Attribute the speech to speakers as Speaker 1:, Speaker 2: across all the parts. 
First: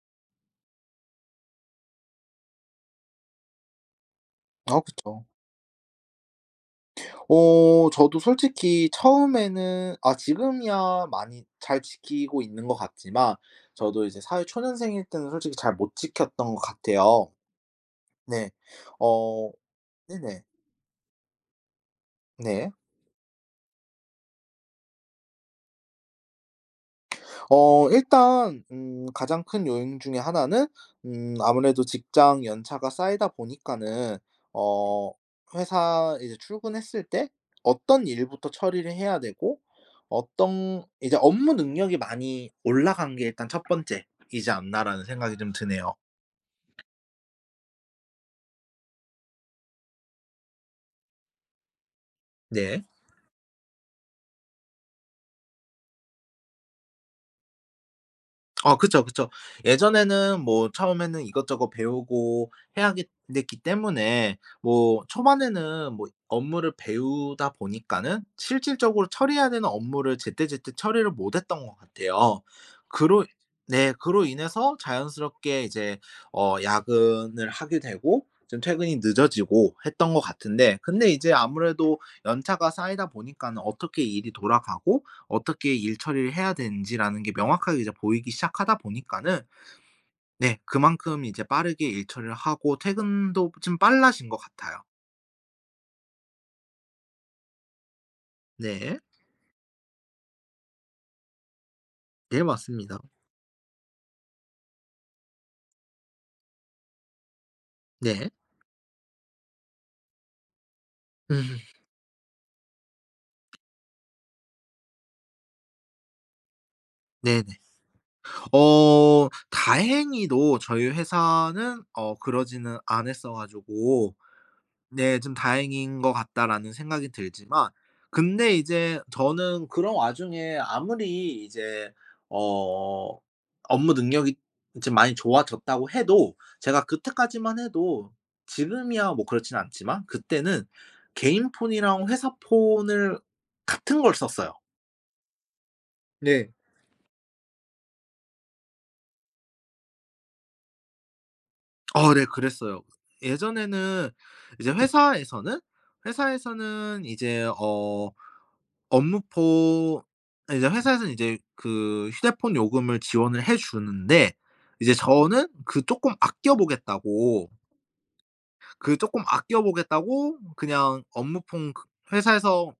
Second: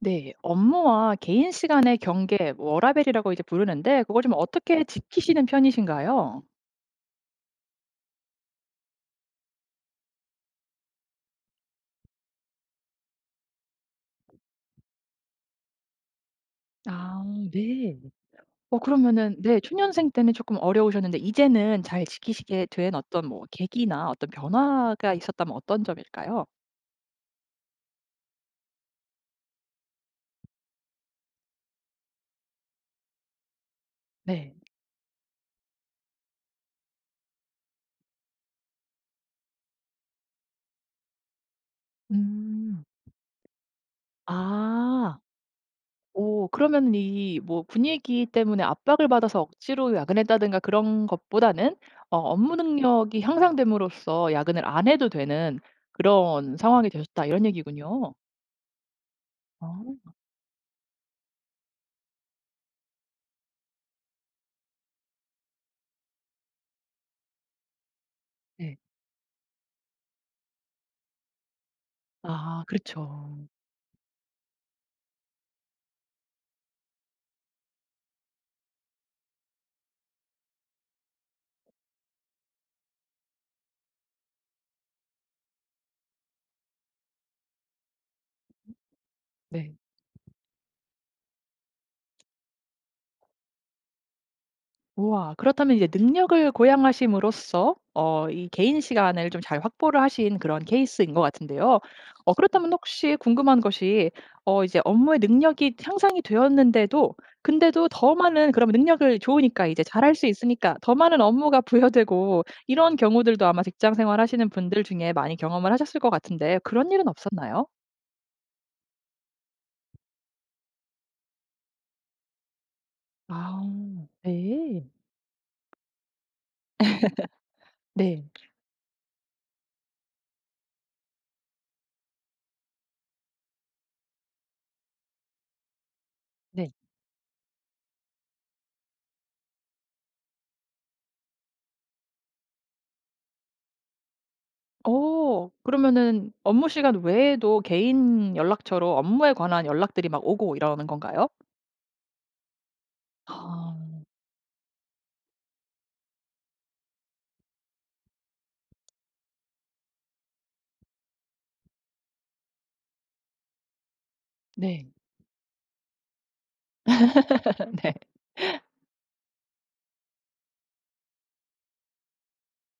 Speaker 1: 네. 업무와 개인 시간의 경계 뭐 워라밸이라고 이제 부르는데 그걸 좀
Speaker 2: 아
Speaker 1: 어떻게
Speaker 2: 그쵸.
Speaker 1: 지키시는 편이신가요?
Speaker 2: 저도 솔직히 처음에는 지금이야 많이 잘 지키고 있는 것 같지만 저도 이제 사회초년생일 때는 솔직히 잘 못 지켰던 것
Speaker 1: 아
Speaker 2: 같아요.
Speaker 1: 네.
Speaker 2: 네.
Speaker 1: 어 그러면은
Speaker 2: 어
Speaker 1: 네 초년생 때는
Speaker 2: 네네.
Speaker 1: 조금 어려우셨는데 이제는 잘 지키시게
Speaker 2: 네.
Speaker 1: 된 어떤 뭐 계기나 어떤 변화가 있었다면 어떤 점일까요?
Speaker 2: 일단 가장 큰 요인 중에 하나는 아무래도 직장 연차가 쌓이다 보니까는
Speaker 1: 네.
Speaker 2: 어 회사 이제 출근했을 때 어떤 일부터 처리를 해야 되고 어떤 이제 '업무 능력이 많이
Speaker 1: 음.
Speaker 2: 올라간 게 일단 첫 번째이지 않나.'라는
Speaker 1: 아.
Speaker 2: 생각이 좀 드네요.
Speaker 1: 오 그러면은 이 뭐 분위기 때문에 압박을 받아서 억지로 야근했다든가 그런 것보다는 어 업무
Speaker 2: 네.
Speaker 1: 능력이 향상됨으로써 야근을 안 해도 되는 그런 상황이 되셨다 이런 얘기군요.
Speaker 2: 그쵸, 그쵸.
Speaker 1: 어.
Speaker 2: 예전에는 뭐 처음에는 이것저것 배우고 해야 겠 됐기 때문에 뭐 초반에는 뭐 업무를 배우다 보니까는
Speaker 1: 네.
Speaker 2: 실질적으로 처리해야 되는 업무를 제때제때 처리를 못 했던 것 같아요.
Speaker 1: 아
Speaker 2: 그로
Speaker 1: 그렇죠.
Speaker 2: 네, 그로 인해서 자연스럽게 이제 야근을 하게 되고 좀 퇴근이 늦어지고 했던 것 같은데, 근데 이제 아무래도 연차가 쌓이다 보니까는 어떻게 일이 돌아가고 어떻게 일 처리를 해야 되는지라는 게 명확하게 이제 보이기 시작하다 보니까는
Speaker 1: 네.
Speaker 2: 네, 그만큼 이제 빠르게 일 처리를 하고 퇴근도 좀 빨라진 것 같아요.
Speaker 1: 우와. 그렇다면 이제 능력을 고양하심으로써 어 이 개인
Speaker 2: 네.
Speaker 1: 시간을 좀 잘 확보를 하신 그런 케이스인 것 같은데요. 어
Speaker 2: 네,
Speaker 1: 그렇다면
Speaker 2: 맞습니다.
Speaker 1: 혹시 궁금한 것이 어 이제 업무의 능력이 향상이 되었는데도 근데도 더
Speaker 2: 네.
Speaker 1: 많은 그럼 능력을 좋으니까 이제 잘할 수 있으니까 더 많은
Speaker 2: 음
Speaker 1: 업무가 부여되고 이런 경우들도 아마 직장 생활하시는 분들 중에 많이 경험을 하셨을 것 같은데 그런 일은
Speaker 2: 네네.
Speaker 1: 없었나요?
Speaker 2: 다행히도 저희 회사는 그러지는 않았어
Speaker 1: 아.
Speaker 2: 가지고
Speaker 1: 네.
Speaker 2: 네. 좀 '다행인 것 같다.'라는 생각이 들지만,
Speaker 1: 네.
Speaker 2: 근데 이제 저는 그런 와중에 아무리 이제 어 업무 능력이 이제 많이 좋아졌다고 해도,
Speaker 1: 네.
Speaker 2: 제가 그때까지만 해도, 지금이야 뭐 그렇진 않지만 그때는 개인 폰이랑 회사 폰을 같은 걸 썼어요.
Speaker 1: 어. 그러면은
Speaker 2: 네.
Speaker 1: 업무 시간 외에도 개인 연락처로 업무에 관한 연락들이 막 오고 이러는 건가요?
Speaker 2: 네. 그랬어요.
Speaker 1: 아.
Speaker 2: 예전에는 이제 회사에서는 이제 업무포 아, 이제 회사에서는 이제 그 휴대폰 요금을 지원을 해 주는데,
Speaker 1: 네.
Speaker 2: 이제 저는 그 쪼끔 아껴 보겠다고
Speaker 1: 네.
Speaker 2: 그 쪼끔 아껴 보겠다고 그냥 업무폰, 그 회사에서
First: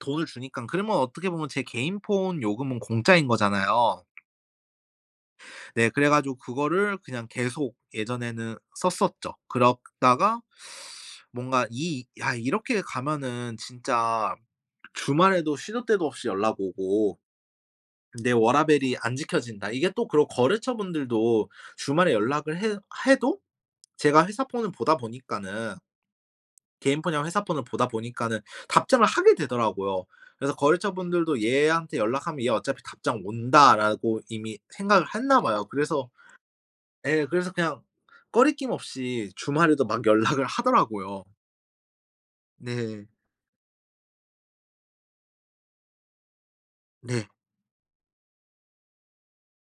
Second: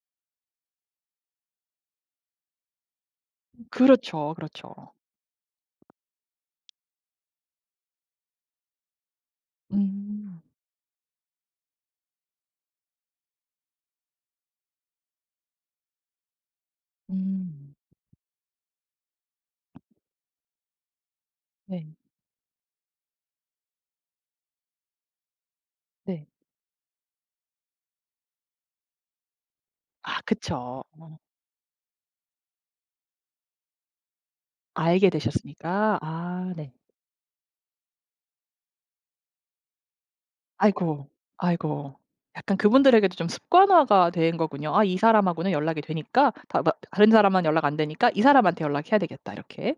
Speaker 2: 돈을 주니깐 그러면 어떻게 보면 제 개인 폰 요금은 공짜인 거잖아요.
Speaker 1: 그렇죠, 그렇죠.
Speaker 2: 네, 그래 가지고 그거를 그냥 계속 예전에는 썼었죠.
Speaker 1: 음.
Speaker 2: 그러다가 뭔가 이 '야 이렇게 가면은 진짜 주말에도 쉬는 때도 없이 연락 오고
Speaker 1: 음.
Speaker 2: 내 워라밸이 안 지켜진다. 이게 또 그런 거래처분들도
Speaker 1: 네.
Speaker 2: 주말에 연락을 해 해도 제가 회사 폰을 보다 보니까는,
Speaker 1: 네.
Speaker 2: 개인 폰이랑 회사 폰을 보다 보니까는 답장을 하게 되더라고요.
Speaker 1: 아
Speaker 2: 그래서
Speaker 1: 그쵸.
Speaker 2: 거래처분들도 '얘한테 연락하면 얘 어차피 답장 온다.'라고 이미 생각을
Speaker 1: 알게
Speaker 2: 했나 봐요.
Speaker 1: 되셨으니까.
Speaker 2: 그래서
Speaker 1: 아 네.
Speaker 2: 예, 그래서 그냥 꺼리낌 없이 주말에도 막 연락을
Speaker 1: 아이고.
Speaker 2: 하더라고요.
Speaker 1: 아이고. 약간
Speaker 2: 네.
Speaker 1: 그분들에게도 좀 습관화가 된 거군요. '아 이 사람하고는 연락이 되니까 다 뭐, 다른
Speaker 2: 네.
Speaker 1: 사람만 연락 안 되니까 이 사람한테 연락해야 되겠다.' 이렇게.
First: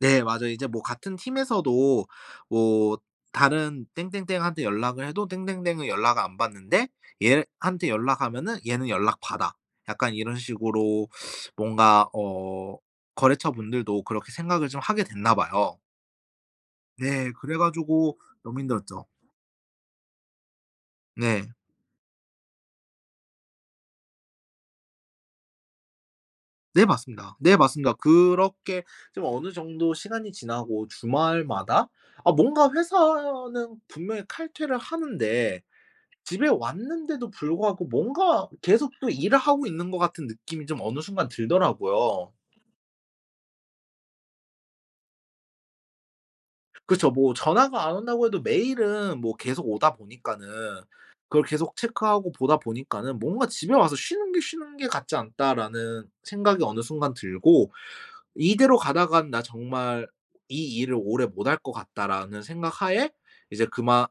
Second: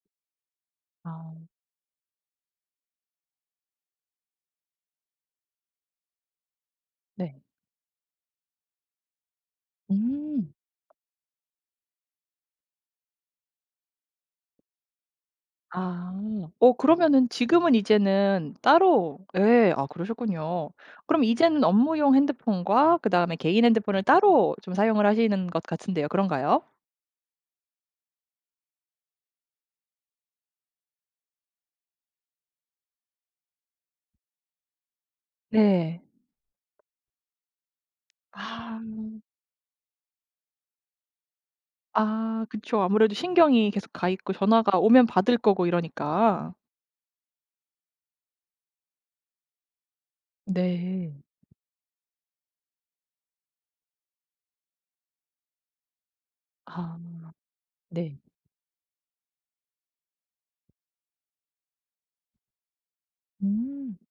Speaker 2: 네, 맞아요. 이제 뭐 같은
Speaker 1: 아
Speaker 2: 팀에서도 뭐 다른 땡땡땡한테 연락을 해도 땡땡땡은 연락을 안 받는데,
Speaker 1: 네.
Speaker 2: 얘한테 연락하면은 얘는 연락받아. 약간 이런
Speaker 1: 음.
Speaker 2: 식으로 뭔가 거래처 분들도 그렇게 생각을 좀 하게 됐나 봐요.
Speaker 1: 아. 어 그러면은
Speaker 2: 네. 그래
Speaker 1: 지금은
Speaker 2: 가지고
Speaker 1: 이제는
Speaker 2: 너무 힘들었죠.
Speaker 1: 따로 예. 아 그러셨군요. 그럼
Speaker 2: 네.
Speaker 1: 이제는 업무용 핸드폰과 그다음에 개인 핸드폰을 따로 좀 사용을 하시는 것 같은데요. 그런가요?
Speaker 2: 네, 맞습니다. 네, 맞습니다. 그렇게 좀 어느 정도 시간이 지나고, 주말마다 아, 뭔가 회사는 분명히 칼퇴를 하는데
Speaker 1: 네.
Speaker 2: 집에 왔는데도 불구하고 뭔가
Speaker 1: 아.
Speaker 2: 계속 또 일을 하고 있는 것 같은 느낌이 좀 어느 순간 들더라고요.
Speaker 1: 아 그쵸. 아무래도 신경이 계속 가 있고 전화가 오면 받을 거고 이러니까.
Speaker 2: 그쵸. 뭐 전화가 안 온다고 해도 메일은 뭐 계속 오다 보니까는
Speaker 1: 네.
Speaker 2: 그걸 계속 체크하고 보다 보니까는 뭔가 '집에 와서 쉬는 게 같지 않다.'라는 생각이 어느
Speaker 1: 아.
Speaker 2: 순간 들고,
Speaker 1: 네.
Speaker 2: '이대로 가다간 나 정말 이 일을 오래 못 할 것 같다.'라는 생각하에 이제
Speaker 1: 음.
Speaker 2: 그만,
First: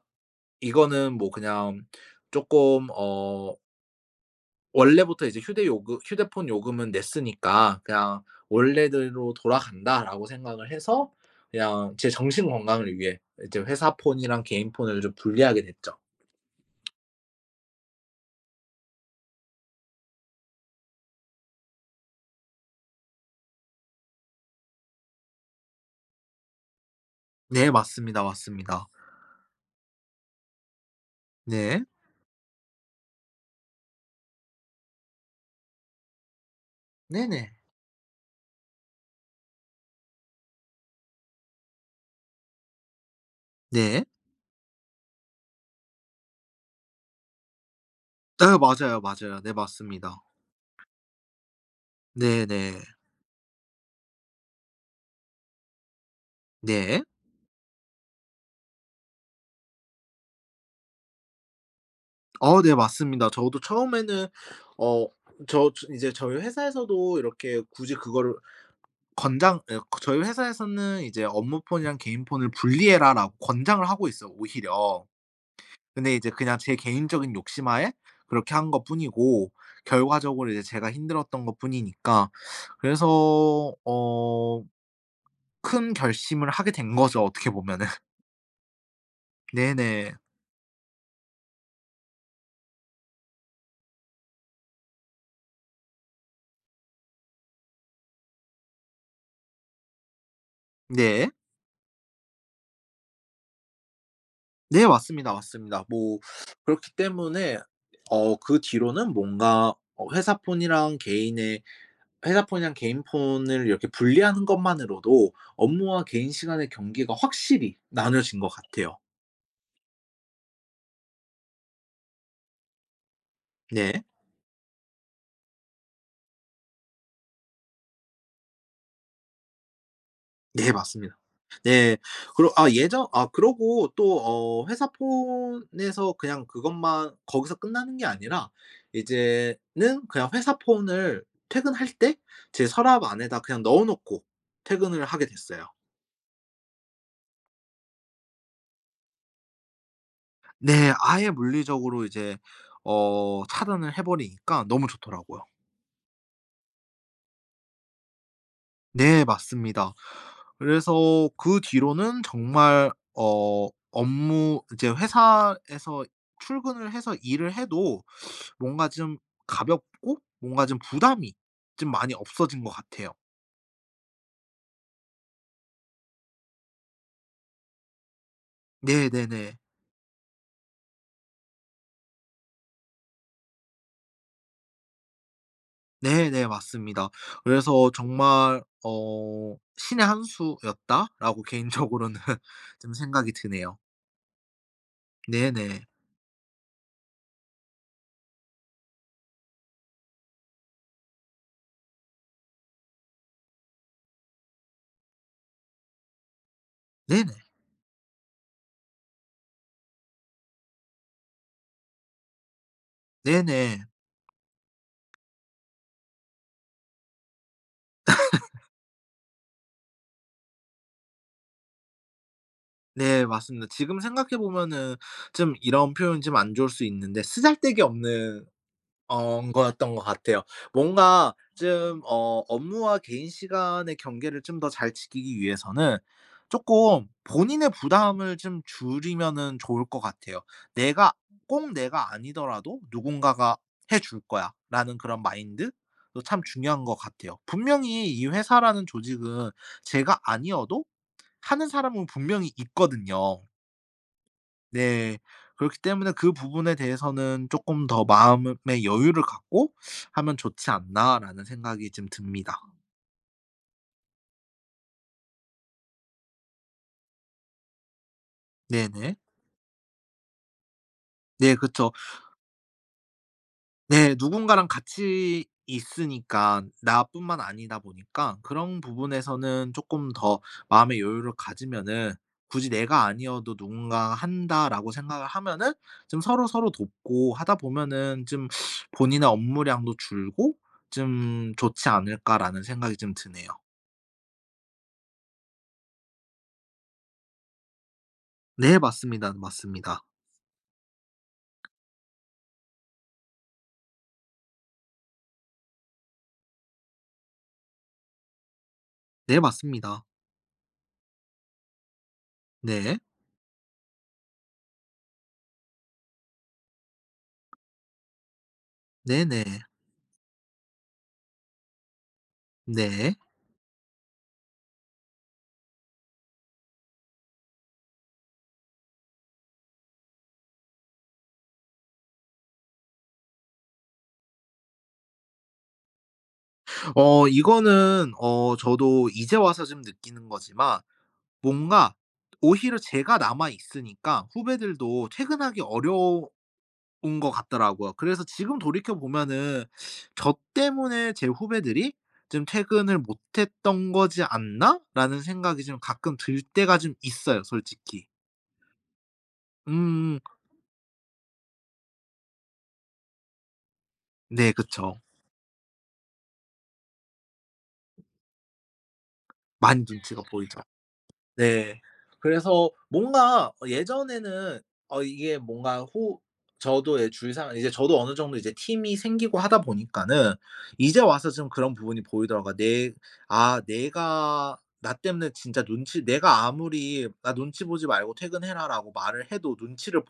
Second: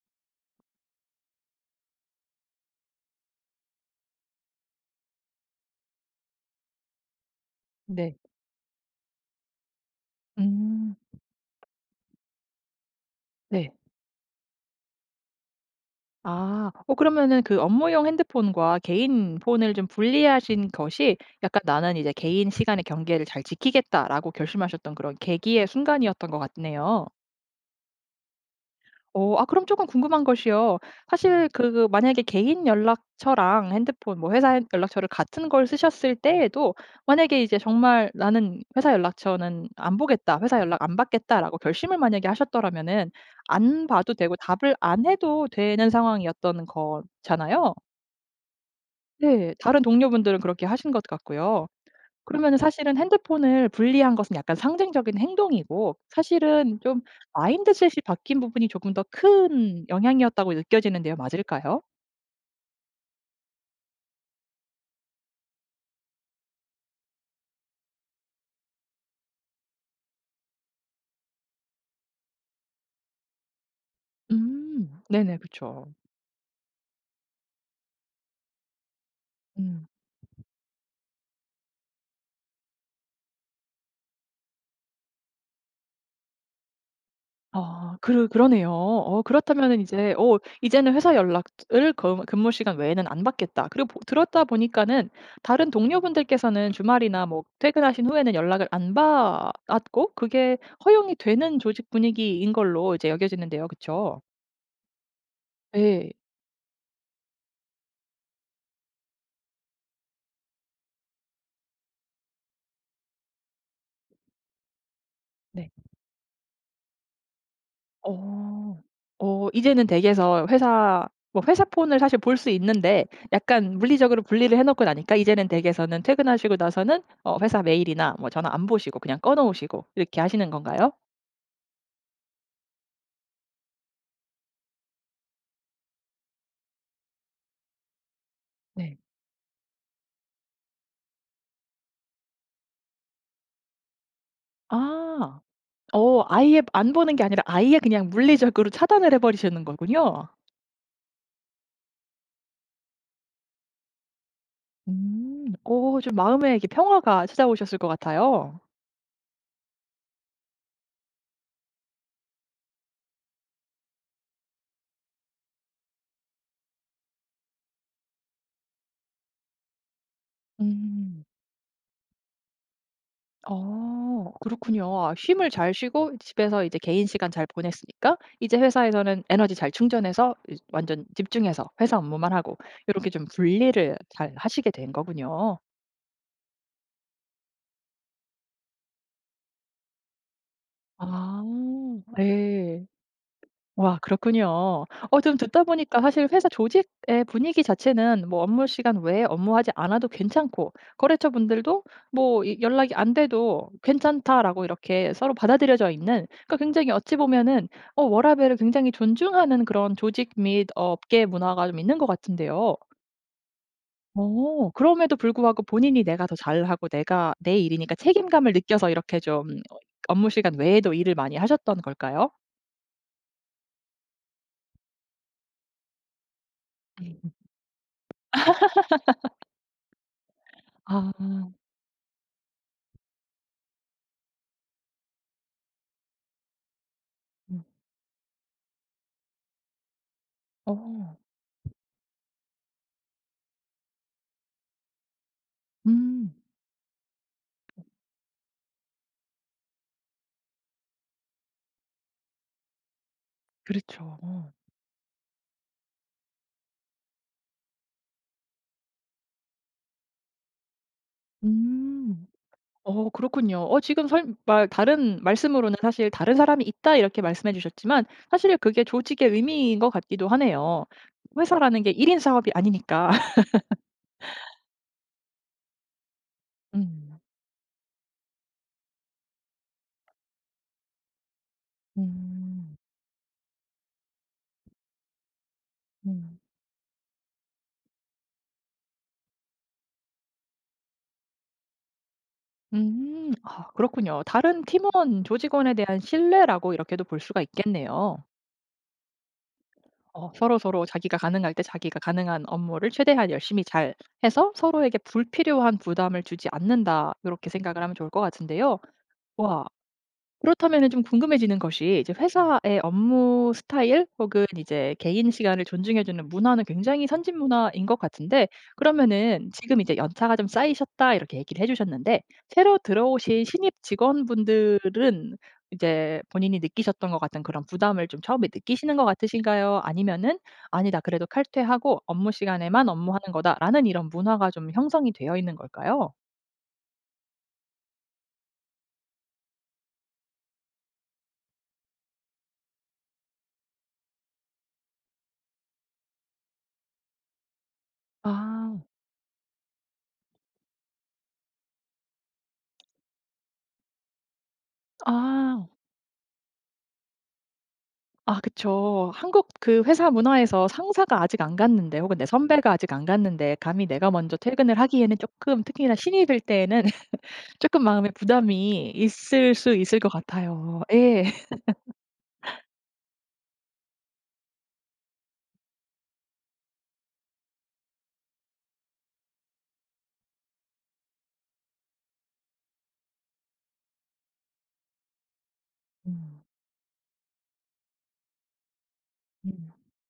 Speaker 2: 이거는 뭐 그냥 쪼끔 원래부터 이제 휴대폰 요금은 냈으니까
Speaker 1: 네.
Speaker 2: 그냥 원래대로 돌아간다라고 생각을
Speaker 1: 음.
Speaker 2: 해서 그냥 제 정신 건강을 위해 이제
Speaker 1: 네.
Speaker 2: 회사 폰이랑 개인 폰을 좀 분리하게 됐죠.
Speaker 1: 아. 어 그러면은 그 업무용 핸드폰과 개인 폰을 좀 분리하신 것이 약간 '나는 이제 개인 시간의 경계를 잘 지키겠다.'라고 결심하셨던 그런 계기의 순간이었던 것 같네요.
Speaker 2: 네, 맞습니다, 맞습니다.
Speaker 1: 어 아 그럼 조금 궁금한 것이요. 사실
Speaker 2: 네.
Speaker 1: 그 만약에 개인 연락처랑 핸드폰 뭐 회사 핸 연락처를 같은 걸 쓰셨을 때에도 만약에
Speaker 2: 네네.
Speaker 1: 이제 정말 '나는 회사 연락처는 안 보겠다. 회사 연락 안 받겠다.'라고 결심을 만약에 하셨더라면은 안
Speaker 2: 네.
Speaker 1: 봐도 되고 답을 안 해도 되는 상황이었던 거잖아요.
Speaker 2: 아, 맞아요, 맞아요.
Speaker 1: 네.
Speaker 2: 네,
Speaker 1: 다른
Speaker 2: 맞습니다.
Speaker 1: 동료분들은 그렇게 하신 것 같고요. 그러면은
Speaker 2: 네네.
Speaker 1: 사실은 핸드폰을 분리한 것은 약간 상징적인 행동이고 사실은 좀
Speaker 2: 네.
Speaker 1: 마인드셋이 바뀐 부분이 조금 더 큰 영향이었다고 느껴지는데요. 맞을까요?
Speaker 2: 네, 맞습니다. 저도 처음에는 어 저 이제 저희 회사에서도 이렇게 굳이 그거를 권장 예, 저희 회사에서는 이제 업무폰이랑 개인폰을 분리해라라고 권장을 하고 있어요,
Speaker 1: 음.
Speaker 2: 오히려.
Speaker 1: 네네. 그쵸.
Speaker 2: 근데 이제 그냥 제 개인적인 욕심하에 그렇게 한 것뿐이고,
Speaker 1: 음.
Speaker 2: 결과적으로 이제 제가 힘들었던 것뿐이니까. 그래서 큰 결심을 하게 된 거죠, 어떻게 보면은.
Speaker 1: 아 그러네요. 어 그렇다면은 이제
Speaker 2: 네네.
Speaker 1: 어 이제는 회사 연락을 거 근무 시간 외에는 안 받겠다. 그리고 보 들었다 보니까는 다른 동료분들께서는 주말이나 뭐 퇴근하신 후에는 연락을 안 받았고 그게 허용이
Speaker 2: 네.
Speaker 1: 되는 조직 분위기인 걸로 이제 여겨지는데요. 그쵸?
Speaker 2: 네, 맞습니다, 맞습니다.
Speaker 1: 네.
Speaker 2: 뭐 그렇기 때문에 그 뒤로는 뭔가 회사 폰이랑 개인 폰을 이렇게 분리하는 것만으로도 업무와 개인 시간의 경계가 확실히 나눠진 것
Speaker 1: 어.
Speaker 2: 같아요.
Speaker 1: 어 이제는 댁에서 회사 뭐 회사 폰을 사실 볼 수 있는데 약간
Speaker 2: 네.
Speaker 1: 물리적으로 분리를 해 놓고 나니까 이제는 댁에서는 퇴근하시고 나서는 어 회사 메일이나 뭐 전화 안 보시고 그냥 꺼 놓으시고 이렇게 하시는
Speaker 2: 네,
Speaker 1: 건가요?
Speaker 2: 맞습니다. 네. 그러 아, 예전 아, 그러고 또 회사 폰에서 그냥 그것만 거기서 끝나는 게 아니라,
Speaker 1: 네.
Speaker 2: 이제는 그냥 회사 폰을 퇴근할 때 제 서랍 안에다 그냥 넣어 놓고 퇴근을 하게
Speaker 1: 아.
Speaker 2: 됐어요.
Speaker 1: 어 아예 안 보는 게 아니라 아예 그냥 물리적으로 차단을 해 버리시는 거군요.
Speaker 2: 네. 아예 물리적으로 이제 차단을 해 버리니까 너무 좋더라고요.
Speaker 1: 음. 어 좀 마음에 이렇게 평화가 찾아오셨을 것 같아요.
Speaker 2: 네, 맞습니다. 그래서 그 뒤로는 정말 업무 이제 회사에서 출근을 해서 일을 해도 뭔가 좀 가볍고, 뭔가 좀
Speaker 1: 음.
Speaker 2: 부담이 좀 많이 없어진 것 같아요.
Speaker 1: 어 그렇군요. 아 쉼을 잘 쉬고 집에서 이제 개인 시간 잘 보냈으니까 이제 회사에서는 에너지
Speaker 2: 네네네.
Speaker 1: 잘 충전해서 이 완전 집중해서 회사 업무만 하고 이렇게 좀 분리를 잘 하시게 된 거군요.
Speaker 2: 네네, 맞습니다. 그래서 정말 '신의 한
Speaker 1: 아.
Speaker 2: 수였다.'라고 개인적으로는
Speaker 1: 네.
Speaker 2: 좀 생각이 드네요.
Speaker 1: 와 그렇군요. 어 좀 듣다
Speaker 2: 네네.
Speaker 1: 보니까 사실 회사 조직의 분위기 자체는 뭐 업무 시간 외에 업무하지 않아도 괜찮고 거래처 분들도 뭐 이 연락이 안 돼도 "괜찮다."라고 이렇게 서로 받아들여져 있는 그러니까 굉장히 어찌
Speaker 2: 네네.
Speaker 1: 보면은 어 워라밸을 굉장히 존중하는 그런 조직 및 어, 업계 문화가 좀 있는 것 같은데요.
Speaker 2: 네네.
Speaker 1: 오 그럼에도 불구하고 본인이 내가 더 잘하고 내가 내 일이니까 책임감을 느껴서 이렇게 좀 업무 시간 외에도 일을 많이 하셨던 걸까요?
Speaker 2: 네, 맞습니다. 지금 생각해 보면은 좀 이런 표현이 좀 안 좋을 수
Speaker 1: 음.
Speaker 2: 있는데, 쓰잘데기 없는 거였던 것 같아요.
Speaker 1: 아.
Speaker 2: 뭔가 좀 업무와 개인 시간의 경계를 좀 더 잘 지키기 위해서는 쪼끔
Speaker 1: 음.
Speaker 2: 본인의 부담을 좀 줄이면은 좋을 것 같아요. '내가
Speaker 1: 어.
Speaker 2: 꼭 내가 아니더라도 누군가가 해줄 거야.'라는 그런 마인드도
Speaker 1: 음.
Speaker 2: 참 중요한 것 같아요. 분명히 이 회사라는 조직은 제가 아니어도 하는 사람은 분명히 있거든요.
Speaker 1: 그렇죠. 어.
Speaker 2: 네. 그렇기 때문에 그 부분에 대해서는 조금 더 '마음의 여유를 갖고 하면 좋지 않나.'라는 생각이 좀
Speaker 1: 음.
Speaker 2: 듭니다.
Speaker 1: 어 그렇군요. 어 지금 설 말 다른 말씀으로는 사실 "다른 사람이 있다." 이렇게 말씀해 주셨지만 사실 그게
Speaker 2: 네네.
Speaker 1: 조직의 의미인 것 같기도 하네요.
Speaker 2: 네,
Speaker 1: 회사라는 게
Speaker 2: 그쵸.
Speaker 1: 1인 사업이 아니니까.
Speaker 2: 네, 누군가랑 같이 있으니까,
Speaker 1: 음.
Speaker 2: 나뿐만 아니다 보니까 그런 부분에서는 조금 더 마음의 여유를 가지면은, 굳이
Speaker 1: 음.
Speaker 2: '내가 아니어도 누군가가 한다.'라고 생각을 하면은, 좀
Speaker 1: 음.
Speaker 2: 서로서로 돕고 하다 보면은 좀 본인의 업무량도 줄고 좀 '좋지 않을까.'라는 생각이 좀
Speaker 1: 음.
Speaker 2: 드네요.
Speaker 1: 아 그렇군요. 다른 팀원, 조직원에 대한 신뢰라고 이렇게도 볼 수가 있겠네요.
Speaker 2: 네, 맞습니다. 맞습니다.
Speaker 1: 어 서로서로 자기가 가능할 때 자기가 가능한 업무를 최대한 열심히 잘 해서 서로에게 불필요한 부담을 주지 않는다. 이렇게 생각을 하면 좋을 것 같은데요.
Speaker 2: 네,
Speaker 1: 와
Speaker 2: 맞습니다.
Speaker 1: 그렇다면은 좀 궁금해지는 것이 이제 회사의
Speaker 2: 네.
Speaker 1: 업무 스타일 혹은 이제 개인 시간을 존중해 주는 문화는 굉장히 선진 문화인 것 같은데
Speaker 2: 네네.
Speaker 1: 그러면은 지금 이제 연차가 좀 쌓이셨다 이렇게 얘기를 해 주셨는데 새로
Speaker 2: 네.
Speaker 1: 들어오신 신입 직원분들은 이제 본인이 느끼셨던 것 같은 그런 부담을 좀 처음에 느끼시는 것 같으신가요? 아니면은 '아니다. 그래도 칼퇴하고 업무 시간에만 업무하는 거다.'라는 이런 문화가 좀 형성이 되어 있는 걸까요?
Speaker 2: 이거는 저도 이제 와서 좀 느끼는 거지만, 뭔가 오히려 제가 남아 있으니까 후배들도 퇴근하기 어려운 것 같더라고요. 그래서 지금
Speaker 1: 아.
Speaker 2: 돌이켜 보면은 저 때문에 제 후배들이 좀 '퇴근을 못 했던 거지 않나?'라는 생각이
Speaker 1: 아.
Speaker 2: 좀 가끔 들 때가 좀 있어요, 솔직히.
Speaker 1: 아 그쵸. 한국 그 회사
Speaker 2: 음.
Speaker 1: 문화에서 상사가 아직 안 갔는데 혹은 내 선배가 아직 안 갔는데 감히 내가 먼저
Speaker 2: 네,
Speaker 1: 퇴근을
Speaker 2: 그쵸.
Speaker 1: 하기에는 조금, 특히나 신입일 때에는 조금 마음에 부담이 있을 수
Speaker 2: 많이
Speaker 1: 있을 것
Speaker 2: 눈치가 보이죠.
Speaker 1: 같아요. 예.
Speaker 2: 네. 그래서 뭔가 예전에는 어 이게 뭔가 호 저도 어느 정도 이제 팀이 생기고 하다 보니까는 이제 와서 좀 그런 부분이 보이더라고요. 내 아, 내가 나 때문에 진짜 눈치
Speaker 1: 음.
Speaker 2: 내가 아무리 "나 눈치 보지 말고 퇴근해라."라고 말을 해도
Speaker 1: 음.
Speaker 2: '눈치를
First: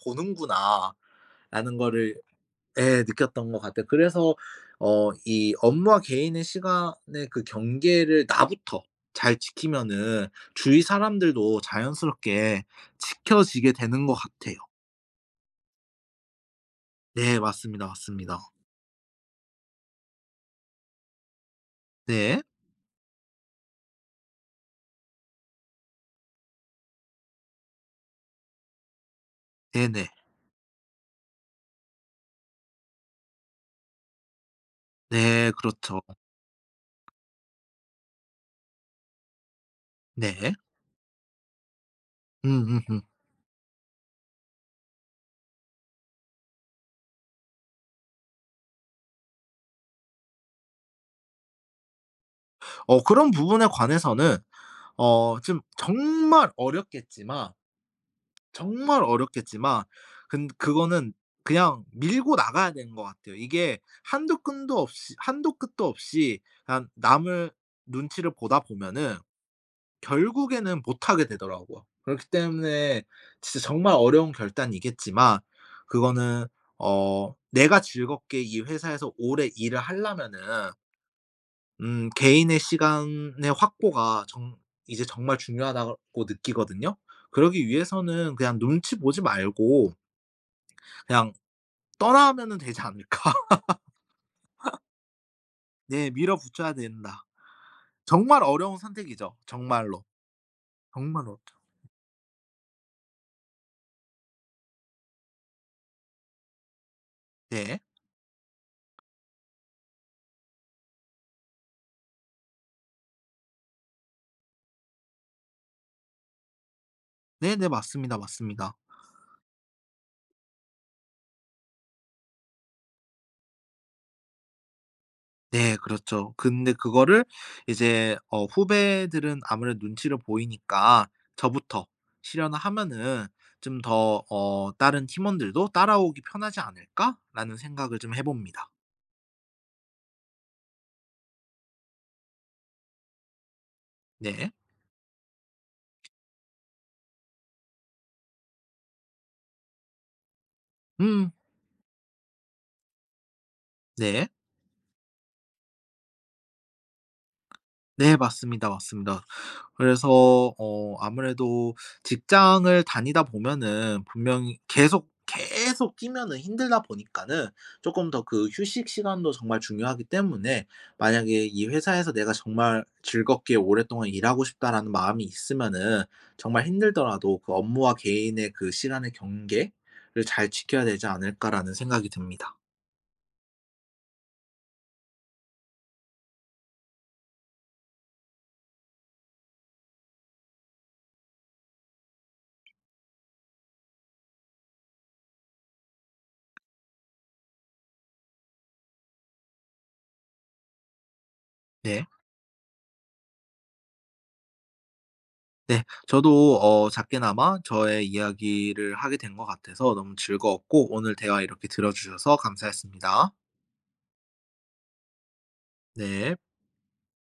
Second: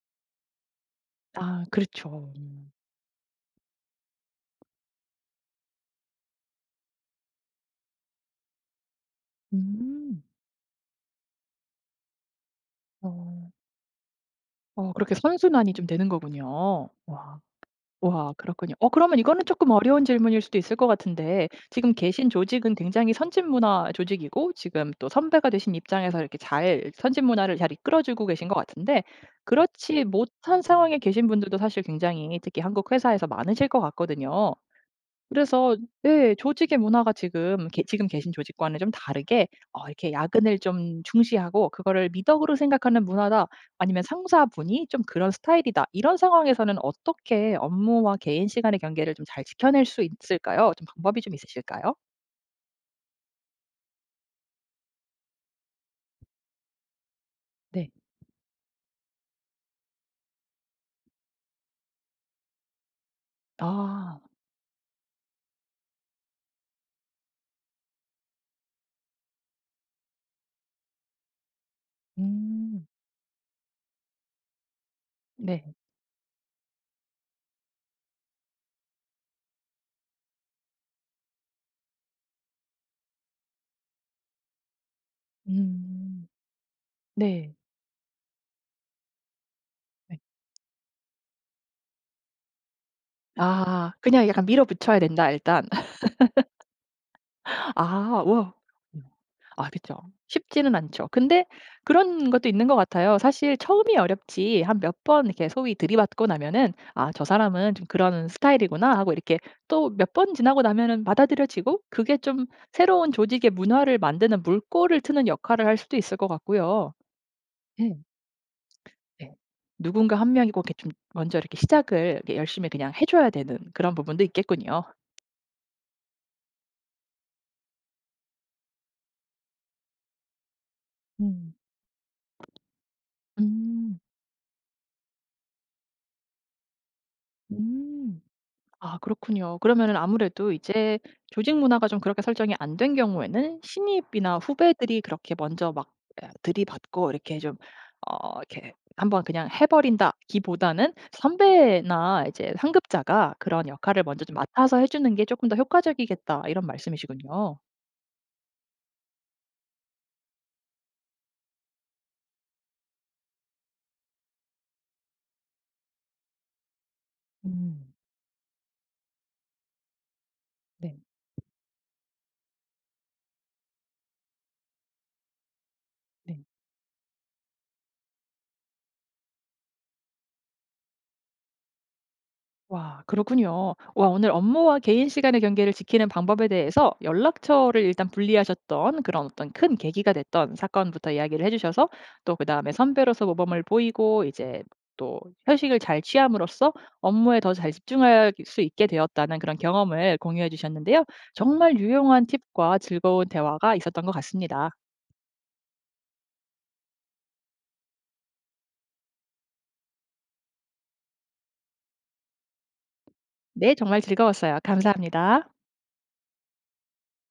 Speaker 1: 아
Speaker 2: 보는구나.'라는 거를,
Speaker 1: 그렇죠.
Speaker 2: 예, 느꼈던 것 같아요. 그래서 이 업무와 개인의 시간의 그 경계를 나부터 잘
Speaker 1: 음.
Speaker 2: 지키면은 주위 사람들도 자연스럽게
Speaker 1: 어.
Speaker 2: 지켜지게 되는 것 같아요.
Speaker 1: 어 그렇게 선순환이 좀 되는 거군요. 와.
Speaker 2: 네. 맞습니다,
Speaker 1: 와
Speaker 2: 맞습니다.
Speaker 1: 그렇군요. 어 그러면 이거는 조금 어려운 질문일 수도 있을 것 같은데 지금 계신
Speaker 2: 네.
Speaker 1: 조직은 굉장히 선진 문화 조직이고 지금 또 선배가 되신 입장에서 이렇게 잘 선진 문화를 잘 이끌어 주고 계신 것 같은데
Speaker 2: 네네.
Speaker 1: 그렇지
Speaker 2: 네.
Speaker 1: 못한 상황에 계신 분들도 사실 굉장히 특히 한국 회사에서 많으실 것 같거든요.
Speaker 2: 네,
Speaker 1: 그래서
Speaker 2: 그렇죠.
Speaker 1: 예 조직의 문화가 지금 계신 조직과는 좀 다르게 어 이렇게
Speaker 2: 네.
Speaker 1: 야근을 좀 중시하고 그거를 미덕으로
Speaker 2: 음음음.
Speaker 1: 생각하는 문화다 아니면 '상사분이 좀 그런 스타일이다.' 이런 상황에서는 어떻게 업무와 개인 시간의 경계를 좀 잘 지켜낼 수 있을까요? 좀 방법이 좀 있으실까요?
Speaker 2: 그런 부분에 관해서는 좀 정말 어렵겠지만
Speaker 1: 네.
Speaker 2: 정말 어렵겠지만, 근 그거는 그냥 밀고 나가야 되는 것 같아요. 이게
Speaker 1: 아.
Speaker 2: 한도 끝도 없이 그냥 남을 눈치를 보다 보면은 결국에는 못하게 되더라고요. 그렇기
Speaker 1: 음.
Speaker 2: 때문에 진짜 정말 어려운 결단이겠지만,
Speaker 1: 네.
Speaker 2: 그거는 내가 즐겁게 이 회사에서 오래 일을 하려면은 개인의 시간의 확보가 정 이제 정말 중요하다고
Speaker 1: 음.
Speaker 2: 느끼거든요.
Speaker 1: 네.
Speaker 2: 그러기 위해서는 그냥 눈치 보지 말고
Speaker 1: 네.
Speaker 2: 그냥 떠나면은 되지 않을까.
Speaker 1: 아 그냥 약간 밀어붙여야 된다 일단.
Speaker 2: 네, 밀어붙여야 된다.
Speaker 1: 아
Speaker 2: 정말
Speaker 1: 와
Speaker 2: 어려운
Speaker 1: 음.
Speaker 2: 선택이죠.
Speaker 1: 아 그쵸.
Speaker 2: 정말로.
Speaker 1: 쉽지는 않죠.
Speaker 2: 정말 로
Speaker 1: 근데 그런 것도 있는 것 같아요. 사실 처음이 어렵지 한 몇 번 이렇게 소위 들이받고 나면은 '아 저 사람은
Speaker 2: 네.
Speaker 1: 좀 그런 스타일이구나.' 하고 이렇게 또 몇 번 지나고 나면은 받아들여지고 그게 좀 새로운 조직의 문화를 만드는 물꼬를 트는 역할을 할 수도 있을 것 같고요.
Speaker 2: 네네.
Speaker 1: 예. 네.
Speaker 2: 맞습니다, 맞습니다.
Speaker 1: 네. 누군가 한 명이 꼭 이렇게 좀 먼저 이렇게 시작을 이렇게 열심히 그냥 해 줘야 되는 그런 부분도 있겠군요.
Speaker 2: 네, 그렇죠. 근데 그거를 이제 후배들은 아무래도 눈치를 보이니까
Speaker 1: 음.
Speaker 2: 저부터 실현을 하면은 좀
Speaker 1: 음.
Speaker 2: 더 '다른 팀원들도 따라오기 편하지 않을까?'라는 생각을 좀
Speaker 1: 음.
Speaker 2: 해 봅니다.
Speaker 1: 아 그렇군요. 그러면은 아무래도 이제 조직 문화가 좀 그렇게 설정이 안 된 경우에는 신입이나
Speaker 2: 네.
Speaker 1: 후배들이 그렇게 먼저 막 에 들이받고 이렇게 좀 어 이렇게 한번 그냥 해 버린다기보다는
Speaker 2: 음.
Speaker 1: 선배나 이제 상급자가 그런 역할을 먼저
Speaker 2: 네.
Speaker 1: 좀 맡아서 해 주는 게 조금 더 효과적이겠다 이런 말씀이시군요.
Speaker 2: 네, 맞습니다, 맞습니다. 그래서 아무래도 직장을 다니다 보면은 분명히 계속, 계속 뛰면은 힘들다 보니까는
Speaker 1: 음.
Speaker 2: 쪼끔 더 그 휴식 시간도 정말 중요하기 때문에
Speaker 1: 네.
Speaker 2: 만약에 '이 회사에서 내가 정말 즐겁게 오랫동안 일하고 싶다.'라는 마음이 있으면은
Speaker 1: 네.
Speaker 2: 정말 힘들더라도 그 '업무와 개인의 그 시간의 경계를 잘 지켜야 되지 않을까.'라는 생각이 듭니다.
Speaker 1: 와 그렇군요. 와 오늘 업무와 개인 시간의 경계를 지키는 방법에 대해서 연락처를 일단 분리하셨던 그런 어떤 큰 계기가 됐던 사건부터 이야기를 해 주셔서 또 그다음에 선배로서 모범을 보이고 이제 또 휴식을 잘 취함으로써 업무에 더 잘 집중할 수 있게 되었다는 그런 경험을 공유해 주셨는데요. 정말
Speaker 2: 네.
Speaker 1: 유용한 팁과 즐거운 대화가 있었던 것 같습니다.
Speaker 2: 네. 저도 작게나마 저의 이야기를 하게 된 것 같아서 너무 즐거웠고, 오늘 대화 이렇게 들어 주셔서 감사했습니다.
Speaker 1: 네 정말 즐거웠어요. 감사합니다.
Speaker 2: 네.